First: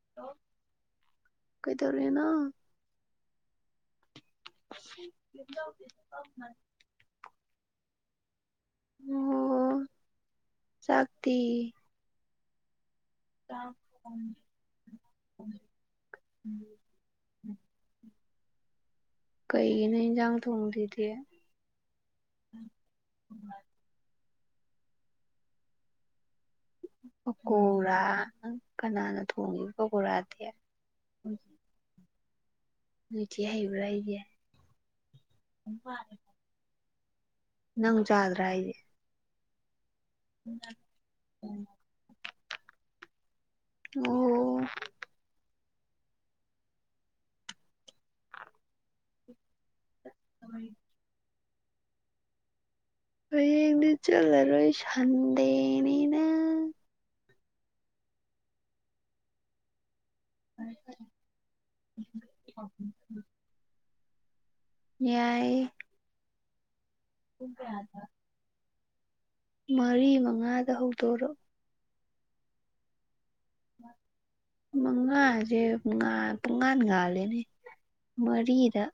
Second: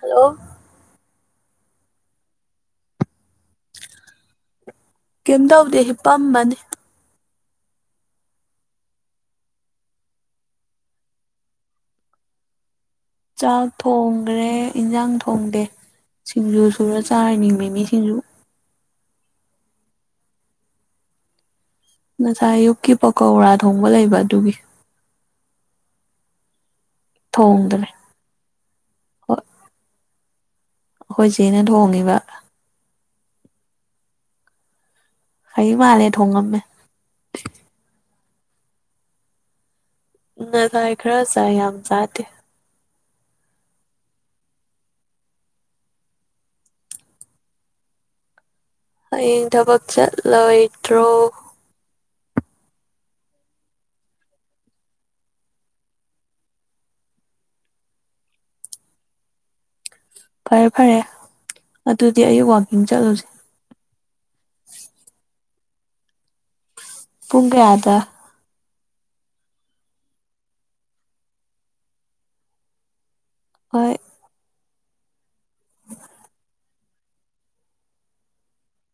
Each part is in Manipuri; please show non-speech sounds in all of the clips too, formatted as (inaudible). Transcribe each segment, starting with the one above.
ꯍꯜꯂꯣ ꯀꯩꯗꯔꯨꯦꯅ ꯀꯩꯝ ꯇꯧꯗꯦ ꯍꯤ ꯄꯝꯕꯅꯤ ꯑꯣ ꯆꯥꯛꯇ ꯆꯥꯛ ꯊꯣꯡꯈ꯭ꯔꯦ ꯏꯟꯁꯥꯡ ꯊꯣꯡꯗꯦ ꯁꯤꯡꯖꯨ ꯁꯔ ꯆꯥꯔꯅꯤ ꯃꯤ ꯃꯤ ꯁꯤꯡꯖꯨ ꯀꯩ ꯅ ꯒ ꯊꯣꯡꯂꯤꯗꯤ ꯉꯁꯥꯏ ꯑꯌꯨꯛꯀꯤ ꯄꯀꯧꯔꯥ ꯊꯣꯡꯕ ꯂꯩꯕ ꯑꯗꯨꯒꯤ ꯊꯣꯡꯗ꯭ꯔꯦ ꯄꯀꯣꯔꯥꯪ ꯀꯅꯥꯅ ꯊꯣꯡꯉꯤꯕ ꯄꯀꯣꯔꯥꯗꯤ ꯍꯣꯏꯖꯤꯦ ꯏꯩꯅ ꯊ ꯍꯣꯡꯒꯦ ꯅꯨꯡꯊꯤ ꯍꯩꯕ꯭ꯔꯥ ꯑꯩꯁꯦ ꯑꯩꯩ ꯃꯥꯂꯦꯠꯣꯡꯒ ꯃ ꯅꯪ ꯆꯥꯗ꯭ꯔꯥ ꯍꯥꯏꯗꯤꯦ ꯅꯉꯥꯏ ꯈꯔ ꯆꯥꯏ ꯌꯥꯝ ꯆꯥꯗꯦ ꯑꯣ ꯍꯌꯦꯡ ꯊꯕꯛ ꯆꯠꯂꯣꯏꯗ꯭ꯔꯣ ꯍꯅ ꯆꯂꯔꯣꯣꯏ ꯁꯥꯟꯗꯦꯅꯤꯅ ꯐꯔꯦ ꯐꯔꯦ ꯑꯗꯨꯗꯤ ꯑꯩꯌꯨ ꯋꯥꯛꯀꯤꯡ ꯆꯠꯂꯨꯁꯦ ꯌꯥꯏ ꯄꯨꯨꯡꯒꯥꯗ ꯃꯔꯤ ꯃꯉꯥꯗ ꯍꯧꯗꯣꯔꯛꯑꯣ ꯍꯣꯏ ꯃꯪꯉꯥꯁꯦ ꯄꯪ ꯄꯨꯡꯉꯥ ꯒꯥꯥꯂꯦꯅꯦ ꯃꯔꯤꯗ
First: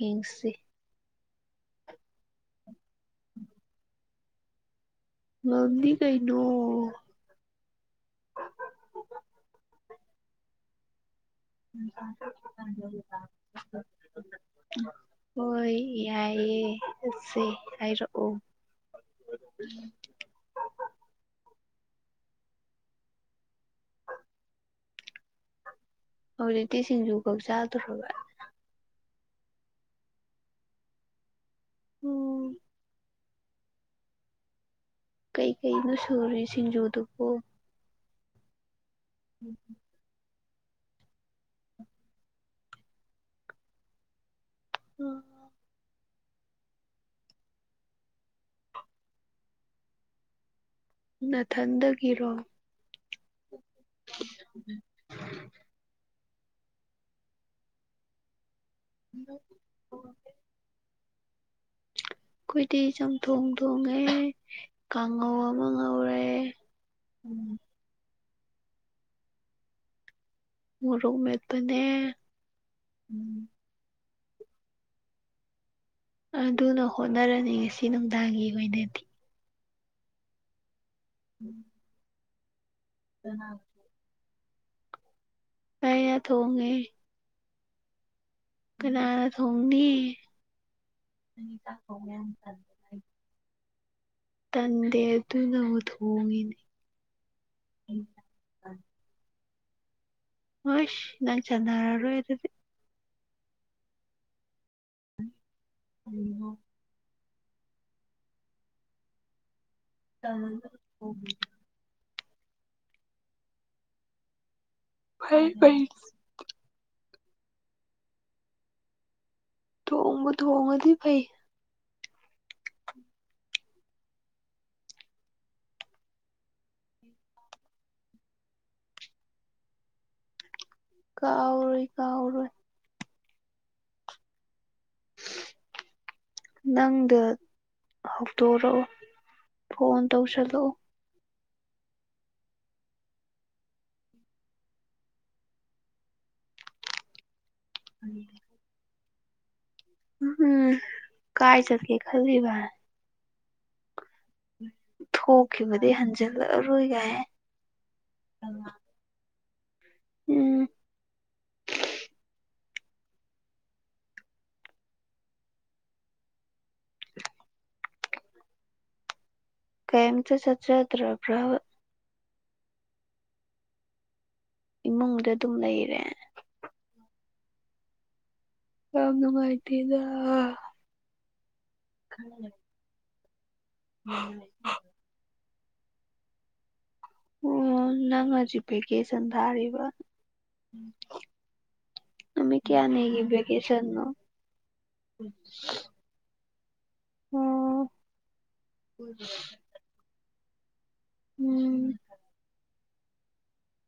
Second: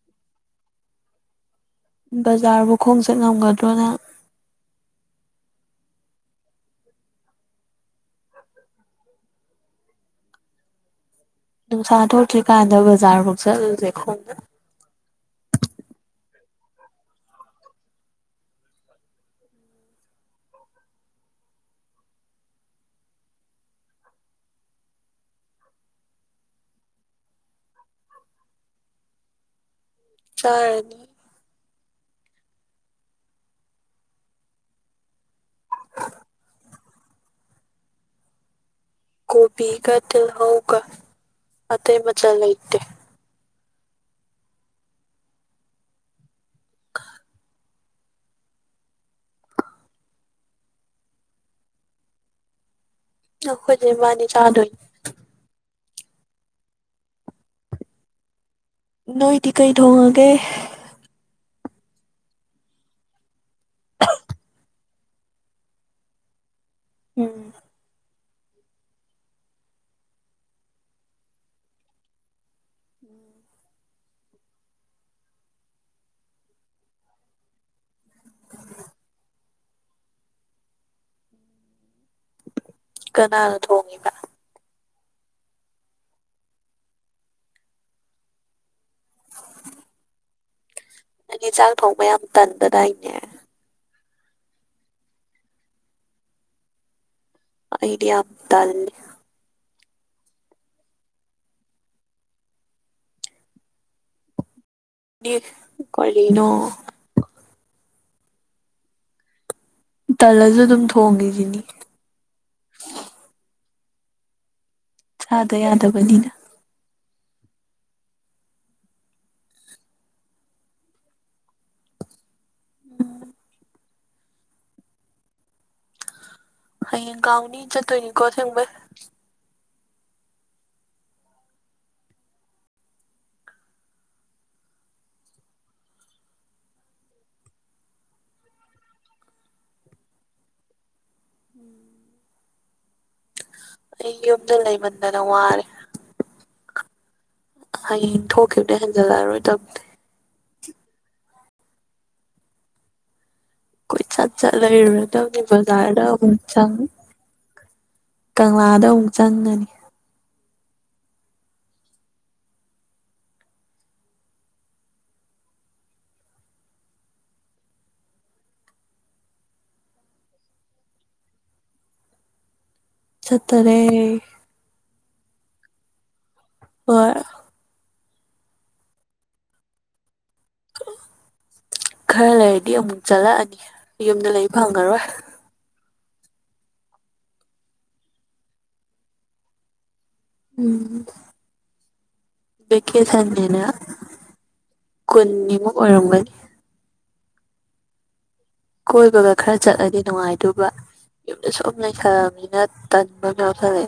ꯌꯦꯡꯁꯤ ꯕꯖꯥꯔꯕꯨ ꯈꯣꯡꯁꯦ ꯉꯝꯒꯗ꯭ꯔꯣꯅꯦ ꯉꯅꯤ ꯀꯩꯅꯩꯅꯣ ꯅꯨꯡꯁꯥ ꯊꯣꯛꯇ꯭ꯔꯤꯀꯥꯟꯗ ꯕꯖꯥꯔꯐꯥꯎ ꯆꯠꯂꯨꯁꯦ ꯈꯣꯡꯕ ꯍꯣꯏ ꯌꯥꯏꯌꯦꯦ ꯁ ꯍꯥꯏꯔꯛꯑꯣ ꯍꯧꯖꯤꯇꯤ ꯁꯤꯡꯖꯨ ꯀꯛ ꯆꯥꯗ꯭ꯔꯕ ꯆꯔ ꯎꯝ ꯀꯩꯀꯅꯣ ꯁꯨꯔꯤ ꯁꯤꯡꯖꯨꯗꯨꯕꯣ ꯣꯕꯤꯒ ꯇꯜꯍꯧꯒ ꯑ ꯃꯆꯥꯥ ꯂꯩꯇꯦ ꯎꯝ ꯅꯊꯟꯗꯒꯤꯔꯣ ꯈꯗꯕꯥꯅꯤ ꯆꯥ ꯑꯗꯨꯣꯏ ꯅꯣꯏꯗꯤ ꯀꯩ ꯑꯩꯈꯣꯏꯗꯤ ꯊꯣꯡꯉꯒꯦ ꯑꯩꯈꯣꯏꯗꯤ ꯆꯝꯊꯣꯡ ꯊꯣꯡꯉꯦ ꯀꯥꯡꯉꯧ ꯑꯃ ꯉꯧꯔꯦ ꯎꯝ ꯃꯔꯃꯦꯛꯇꯅꯦ ꯎꯝ ꯑꯗꯨꯅ ꯍꯣꯠꯅꯔꯅꯤ ꯉꯁꯤ ꯅꯨꯡꯗꯥꯡꯒꯤ ꯑꯣꯏꯅꯗꯤ ꯎꯝ ꯀꯅꯥꯅ ꯊꯣꯡꯉꯕ ꯄ ꯌꯥꯗ ꯍꯣꯡꯒꯦ ꯀꯅꯥ ꯊꯣꯡꯅꯤ ꯑ ꯆꯥꯛ ꯊꯣꯡꯕ ꯌꯥꯝ ꯇꯟꯕꯗꯥꯏꯅꯦ ꯇꯟꯗꯦ ꯑꯗꯨꯅ ꯊꯣꯡꯉꯤꯅꯦ ꯏꯗꯤꯗꯜꯦ ꯑꯣꯁ ꯅꯥꯟ ꯆꯅꯥꯔꯔ ꯑꯣꯏꯗꯗꯤ ꯅꯤ ꯀꯅꯣ ꯇꯜꯁꯨ ꯑꯗꯨꯝ ꯊꯣꯡꯈꯤꯦꯁꯤꯅꯤ ꯐꯩ ꯑꯗ ꯐꯩ ꯌꯥꯗꯕꯅꯤꯅ ꯊꯣꯡꯕ ꯊꯣꯡꯒꯗꯤ ꯄꯥꯏ ꯎꯝ ꯑꯌꯦꯒꯥꯎꯅꯤ ꯆꯠꯇꯣꯏꯅꯤ ꯀꯣ ꯊꯦꯡꯕ ꯀꯥꯎꯔꯣꯏ ꯀꯥꯎꯔꯣꯏ (unintelligible) ꯅꯪꯗ ꯍꯧꯗꯣꯔꯛꯑꯣ ꯐꯣꯟ ꯇꯧꯁꯗꯣ ꯑꯩ ꯌꯨꯝꯗ ꯂꯩꯃꯟꯗꯅ ꯋꯥꯔꯦ ꯍꯌꯦꯡ ꯊꯣꯛꯈꯤꯕꯅꯦ ꯍꯟꯖꯤꯜꯂꯛꯑꯔꯣꯏꯗꯕ ꯎꯝ ꯀꯥꯏ ꯆꯠꯀꯦ ꯈꯜꯔꯤꯕꯥꯏ ꯀꯣꯏ ꯆ ꯆ ꯂꯩꯔꯗ ꯖꯥꯗ ꯊꯣꯛꯈꯤꯕꯗꯩ ꯃ ꯆ ꯍꯟꯖꯜꯂꯛꯑꯔꯣꯏ ꯒꯥꯏ ꯀꯪꯂꯥꯗ ꯑꯃꯨꯛ ꯆꯪꯉꯅꯤ ꯎꯝ ꯀꯥꯏꯝ ꯆ ꯆꯆꯗ꯭ꯔꯕ꯭ꯔꯕ ꯆꯠꯇꯔꯦ ꯏꯃꯨꯡꯗ ꯑꯗꯨꯝ ꯂꯩꯔꯦ ꯍꯣꯏ ꯀꯅꯅꯨꯡꯉꯥꯏꯇꯤꯗ ꯈꯔ ꯂꯩꯔꯗꯤ ꯑꯃꯨꯛ ꯆꯠꯂꯛꯑꯅꯤ ꯌꯨꯝꯗ ꯂꯩꯕ ꯐꯪꯉꯔꯣꯏ ꯑꯣ ꯅꯪ ꯍꯧꯖꯤ ꯄꯦꯀꯦ ꯁꯟ ꯊꯥꯔꯤꯕ ꯎꯝ ꯅꯨꯃꯤꯠ ꯀꯌꯥꯅꯤꯒꯤ ꯚꯦꯀꯦꯁꯟꯁꯤꯅ ꯚꯦꯀꯦꯁꯟꯅꯣ ꯀꯨꯟꯅꯤꯃꯨꯛ ꯑꯣꯏꯔꯝꯒꯅꯤ ꯑꯣ ꯀꯣꯏꯕꯒ ꯈꯔ ꯆꯠꯂꯗꯤ ꯅꯨꯡꯉꯥꯏꯗꯕ ꯌꯨꯝꯗ ꯁꯨꯝ ꯎꯝ ꯂꯩꯈꯂꯅꯤꯅ ꯇꯃꯅ ꯐꯔꯦ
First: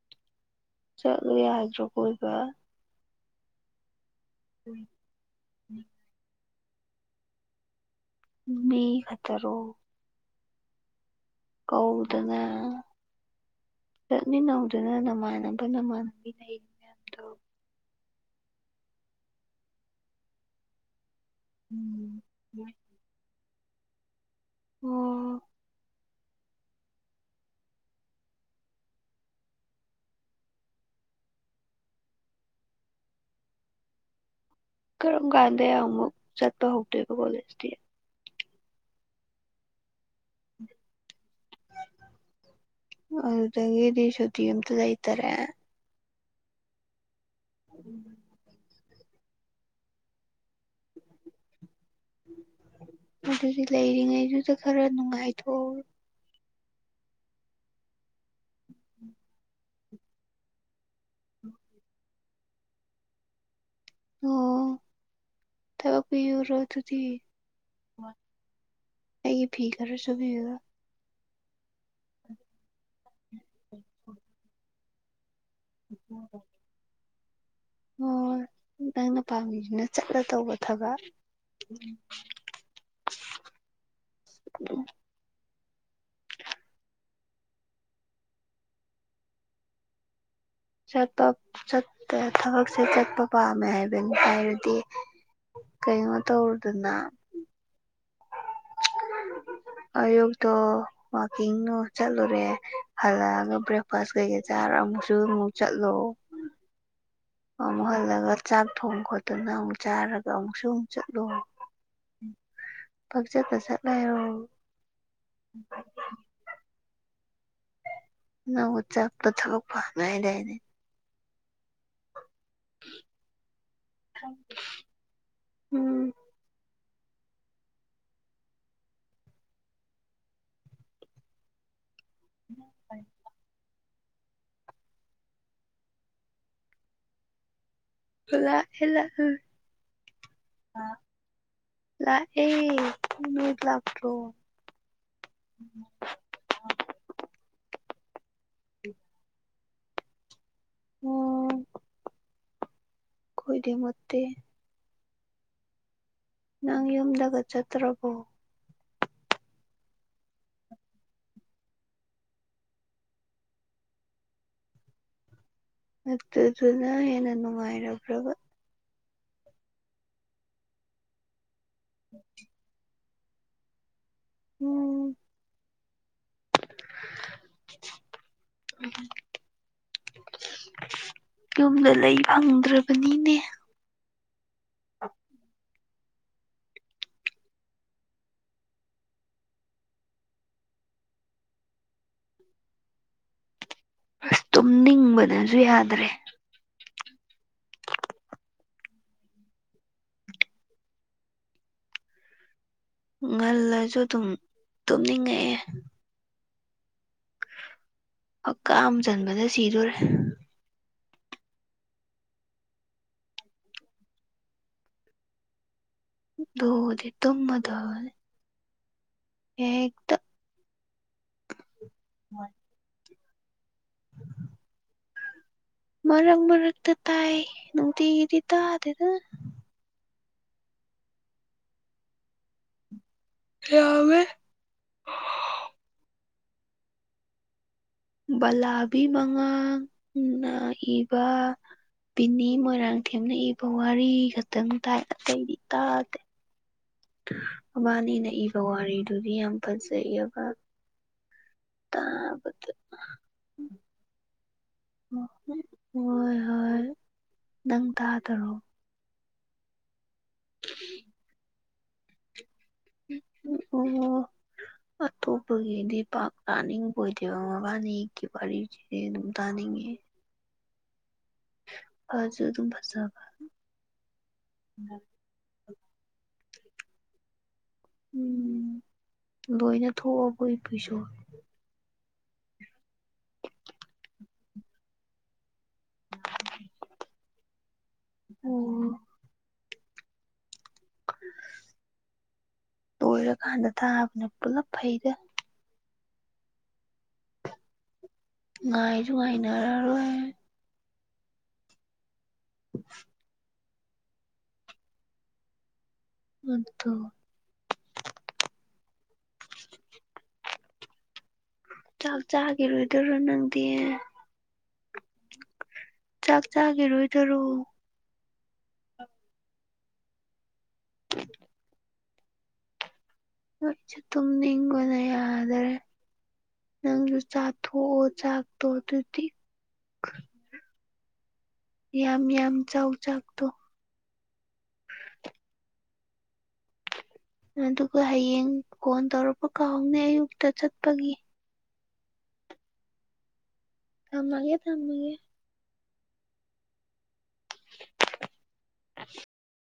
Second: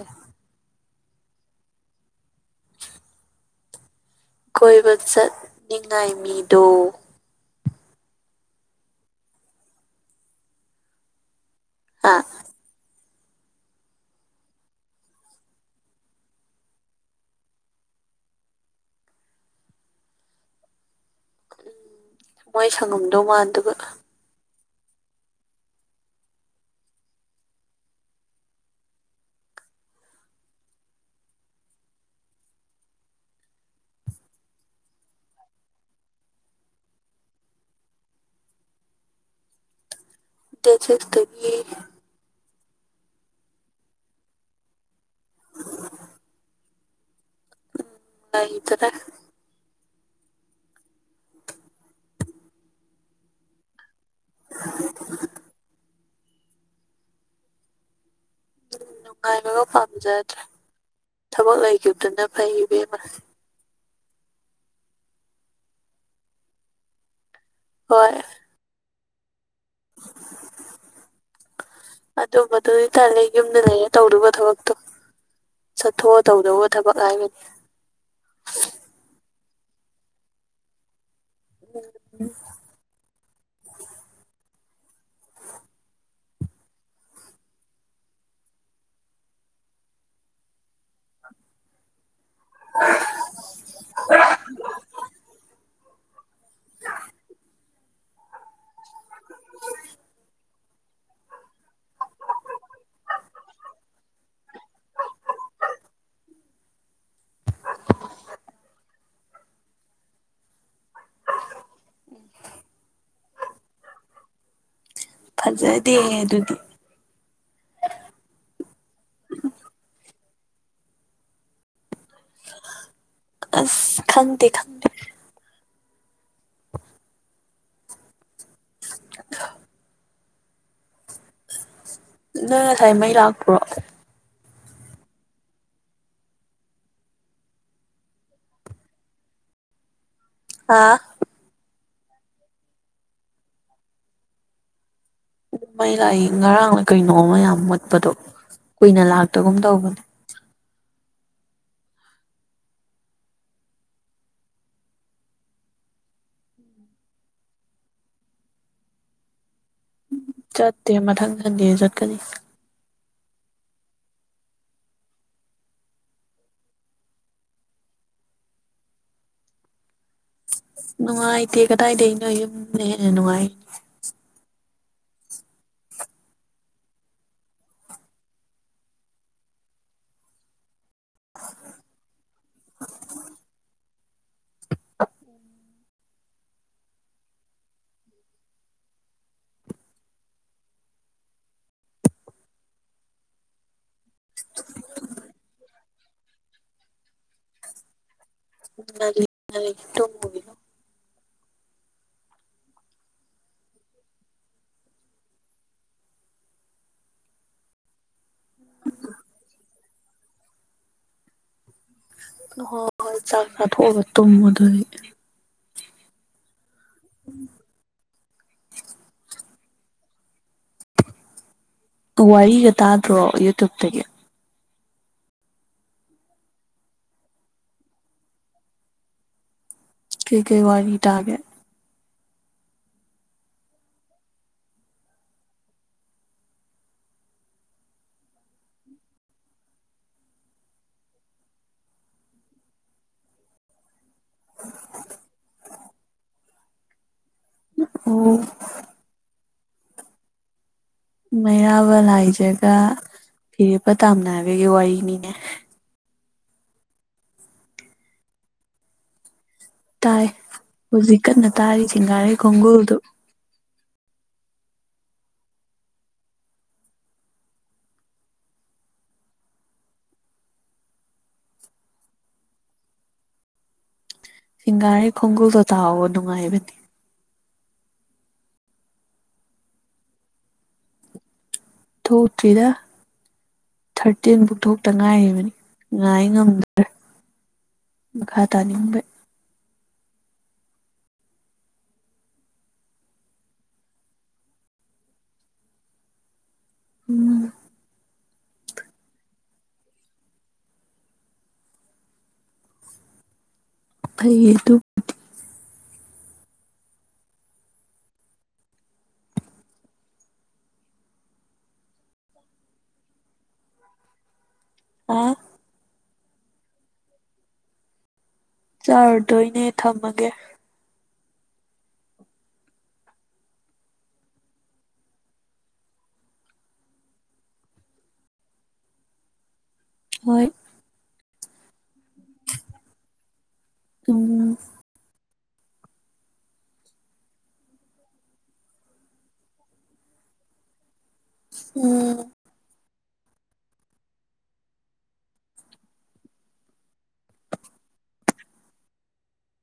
ꯆꯔꯤ ꯍꯥꯏꯍꯖ ꯀ ꯀꯣꯏꯕ ꯆꯠ ꯅꯤꯡꯉꯏ ꯃꯤꯗꯣ ꯃꯤ ꯈꯇꯔꯣ ꯍꯥ ꯀꯧꯗꯨꯉ ꯆꯠꯃꯤ ꯅꯧꯗꯨꯅ ꯅꯃꯥꯟꯅꯕ ꯅꯃꯥꯟꯅꯕꯤ ꯂꯩꯔꯤ ꯃꯌꯥꯝꯗꯣ ꯎꯝ ꯎꯝ ꯃꯣꯏ ꯁꯪꯉꯝꯗꯧ ꯃꯥꯟ ꯑꯗꯨꯒ ꯑꯣꯝ ꯀꯔꯝ ꯀꯥꯟꯗ ꯑꯃꯨꯛ ꯆꯠꯄ ꯍꯧꯗꯣꯏꯕ ꯀꯣꯂꯦꯖꯇꯤ ꯇꯁꯦꯁ ꯇꯔꯤ ꯑꯗꯨꯗꯒꯤꯦ ꯁꯗꯤ ꯑꯇ ꯂꯩꯩ ꯇꯔ ꯎꯝꯗꯔꯦ ꯑꯗꯨꯗꯤ ꯂꯩꯔꯤꯉꯩꯗꯨꯗ ꯈꯔ ꯅꯨꯡꯉꯥꯏꯊꯣꯛꯎ ꯎꯝ ꯅꯨꯡꯉꯥꯏꯂꯒ ꯄꯥꯝꯖꯠ ꯊꯕꯛ ꯂꯩꯈꯤꯕꯗꯨꯅ ꯐꯩ ꯏꯕꯦꯝꯃ ꯑꯣ ꯇꯕ ꯄꯤ ꯑꯣꯏꯔꯗꯤ ꯍꯣꯏ ꯑꯩ ꯐꯤꯀꯔꯦꯁꯨꯕꯤ ꯑꯗꯨꯝꯕꯗꯨ ꯑꯣꯏꯇꯥꯔꯦ ꯌꯨꯝꯗ ꯂꯩꯔꯦ ꯇꯧꯔꯨꯕ ꯊꯕꯛꯇꯣ ꯆꯠꯊꯣꯛꯑꯣ ꯇꯧꯗꯑꯣ ꯊꯕꯛ ꯍꯥꯏꯕ ꯍꯣꯏ ꯅꯪꯅ ꯄꯥꯝꯕꯤꯗꯨꯅ ꯆꯠꯂ ꯇꯧꯕ ꯊꯕꯛ ꯎ ꯆꯠꯇꯞ ꯆꯠ ꯊꯕꯛꯁꯦ ꯆꯠꯄ ꯄꯥꯝꯃꯦ ꯍꯥꯏꯕꯅꯤ ꯍꯥꯏꯔꯗꯤ ꯀꯩꯅꯣ ꯇꯧꯔꯗꯅ (inaudible) ꯑꯌꯨꯛꯇꯣ ꯋꯥꯛꯀꯤꯡꯣ ꯆꯠꯂꯨꯔꯦ ꯍꯜꯂꯛꯑꯒ ꯕ꯭ꯔꯦꯛꯐꯥꯁ ꯀꯩꯀꯩ ꯆꯥꯔꯕ ꯃꯨꯁꯨ ꯑꯥꯃꯨꯛ ꯆꯥꯠꯂꯣ ꯑꯃꯨꯛ ꯍꯜꯂꯒ ꯆꯥꯛ ꯊꯣꯡ ꯈꯣꯠꯇꯨꯅ ꯑꯃꯨꯛ ꯆꯥꯔꯒ ꯑꯃꯨꯛꯁꯨ ꯑꯃꯨꯛ ꯆꯠꯂꯨ ꯐꯛꯆ ꯆꯠꯂ ꯂꯩꯔꯣ ꯐꯖꯗꯦ ꯑꯗꯨꯗꯤ ꯅꯕꯨ ꯆꯞꯇ ꯊꯕꯛ ꯐꯡ ꯉꯩ ꯗꯥꯏꯅꯦ (inaudible) ꯑꯁ ꯈꯪꯗꯦ ꯈꯪꯗꯦ ꯎꯝ (unintelligible) ꯅꯪ ꯉꯁꯥꯏ ꯃꯩ ꯂꯥꯛꯄ꯭ꯔꯣ ꯂꯥꯛ ꯑꯦ ꯂꯥꯛ ꯑꯦ ꯑꯥ ꯂꯥꯛ ꯑꯦ ꯃꯤ ꯂꯥꯛ꯭ꯔꯣ ꯑꯗꯨ ꯃꯩ ꯂꯥꯏ ꯉꯔꯥꯡꯅ ꯀꯩꯅꯣꯝꯃ ꯌꯥꯝ ꯃꯣꯠ ꯗꯣ ꯀꯨꯏꯅ ꯂꯥꯛꯇꯒꯨꯝ ꯇꯧꯕꯅꯦ ꯑꯣ ꯀꯣꯏꯗꯤ ꯃꯨꯠꯇꯦ ꯅꯪ ꯌꯨꯝꯗꯒ ꯆꯠꯇ꯭ꯔꯕꯣ ꯆꯠꯇꯦ ꯃꯊꯪ ꯊꯟꯗꯤꯦ ꯆꯠꯀꯅꯤ ꯃ ꯑꯗꯨꯅ ꯍꯦꯟꯅꯥ ꯉꯥꯏꯔꯕ꯭ꯔꯕ ꯅꯨꯡꯉꯥꯏꯇꯦ ꯀꯗꯥꯏꯗꯒꯤ ꯑꯩꯅꯣ ꯌꯨꯝꯅ ꯍꯦꯟꯅ ꯅꯨꯡꯉꯥꯏ ꯎꯝ (unintelligible) ꯌꯨꯝꯗ ꯂꯩ ꯐꯪꯗ꯭ꯔꯕꯅꯤꯅꯦ ꯑ ꯑꯁ ꯇꯨꯝꯅꯤꯡꯕꯗꯅꯁꯨ ꯌꯥꯗ꯭ꯔꯦ ꯉꯜꯂꯤ ꯉꯜꯂꯤ ꯇꯨꯝꯃꯨꯒꯤꯅꯨ ꯉꯜꯂꯁꯨ ꯑꯗꯨꯝ ꯇꯨꯝꯅꯤꯡꯉꯛꯑꯦ ꯑꯀꯥꯝ ꯆꯟꯕꯗ ꯁꯤꯗꯣꯔꯦ ꯍꯣꯏ ꯍꯣꯏ ꯆꯥꯛ ꯆꯥ ꯊꯣꯛꯣꯛꯑꯒ ꯇꯨꯝꯕ ꯑꯗꯨꯗꯤ ꯑꯗꯨꯕꯨꯗꯤ ꯇꯨꯝꯃꯗꯕꯅꯤ ꯍꯦꯛꯇ ꯋꯥꯔꯤꯒ ꯇꯥꯗ꯭ꯔꯣ ꯌꯨꯇ꯭ꯌꯨꯞꯇꯒꯤ ꯃꯔꯛ ꯃꯔꯛꯇ ꯇꯥꯏ ꯅꯨꯡꯇꯤꯒꯤꯗꯤ ꯇꯥꯗꯦꯗ ꯀꯩ ꯀꯩ ꯋꯥ ꯔꯤ ꯇꯒꯦ ꯌꯥꯝꯃꯦ ꯕꯂꯥꯕꯤ ꯃꯉꯥꯡꯅ ꯅꯥꯏꯕ ꯕꯤꯅꯤ ꯃꯣꯏꯔꯥꯡꯊꯦꯝꯅ ꯏꯕ ꯋꯥꯔꯤ ꯈꯛꯇꯪ ꯇꯥꯏ ꯑꯇꯩꯗꯤ ꯇꯥꯗꯦ (inaudible) ꯃꯕꯥꯅꯤꯅ ꯑꯣ ꯏꯕ ꯋꯥꯔꯤꯗꯨꯗꯤ ꯌꯥꯝ ꯐꯖꯩꯕ ꯃꯩꯔꯥꯕ ꯂꯥꯏꯖꯒ ꯐꯤꯔꯦꯞꯄ ꯇꯥꯝꯅꯅꯕꯒꯤ ꯋꯥꯔꯤꯅꯤꯅꯦ ꯍꯣꯏ ꯍꯣꯏ ꯅꯪ ꯇꯥꯗꯔꯣ ꯇꯥꯏ ꯍꯧꯖꯤꯛ ꯀꯟꯅ ꯇꯥꯔꯤ ꯆꯦꯡꯒꯥꯔꯦ ꯈꯣꯡꯒꯨꯜꯗꯨ ꯑꯣ ꯑꯣ ꯑꯇꯣꯞꯄꯒꯤꯗꯤ ꯄꯥꯛ ꯇꯥꯅꯤꯡ ꯑꯣꯏꯗꯦꯕꯕꯥꯅꯤꯀꯤ ꯋꯥꯔꯤ ꯑꯗꯨꯝ ꯇꯅꯤꯡ (inaudible) ꯐꯥꯖ ꯑꯗꯨꯝ ꯐꯖꯕ ꯁꯤꯁꯤꯡꯒꯔꯤ ꯈꯣꯡꯒꯨ ꯆ ꯇ ꯅꯨꯡꯉꯥꯏꯕ ꯎꯝ ꯂꯣꯏꯅ ꯊꯣꯛꯑꯒ ꯏ ꯄꯁꯨꯣ ꯊꯣꯛꯇ꯭ꯔꯤꯗ ꯊꯥꯔꯇꯤꯟꯐꯥꯎ ꯊꯣꯛꯇ ꯉꯥꯏꯔꯤ ꯉꯥꯏ ꯉꯝꯗ꯭ꯔꯦ ꯃꯈꯥ ꯑꯣ ꯇꯥꯅꯤꯡꯕꯩ ꯂꯣꯏꯔꯀꯥꯟꯗ ꯊꯥꯕꯅꯦ ꯄꯨꯂꯞ ꯐꯩꯗ ꯎꯝ ꯉꯥꯏꯁꯨꯉꯥꯏꯅꯔꯥꯔ‌ꯣꯏ (inaudible) ꯑꯩ (unintelligible) ꯑꯗꯨꯠꯇꯣ ꯆꯥꯛ ꯆꯥꯈꯤꯔꯣꯏꯗꯣꯏꯔꯣ ꯅꯪꯗꯤ ꯑꯥ ꯆꯥꯛ ꯆꯥꯈꯤꯔꯣꯏꯗꯔꯣ ꯆꯥꯔꯨꯗꯣꯏꯅꯦ ꯊꯝꯃꯒꯦ (inaudible) ꯅꯣꯏꯁꯨ ꯇꯨꯝ ꯅꯤꯡꯒꯣꯟꯅꯗꯔꯦ ꯅꯪꯁꯨ ꯆꯥꯊꯣꯛꯑꯣ ꯆꯥꯛꯇꯣ ꯑꯗꯨꯗꯤ ꯍꯣꯏ ꯌꯥꯝ ꯌꯥꯝ ꯆꯥꯎꯧ ꯆꯥꯛꯇꯣ ꯎꯝ ꯑꯗꯨꯒ ꯍꯌꯦꯡ ꯐꯣꯟ ꯇꯧꯔꯛꯄ ꯀꯥꯎꯍꯧꯅꯦ ꯑꯌꯨꯛꯇ ꯆꯠꯄꯒꯤ ꯎꯝ ꯀꯃꯒꯦ ꯊ ꯃꯒꯦ (inaudible)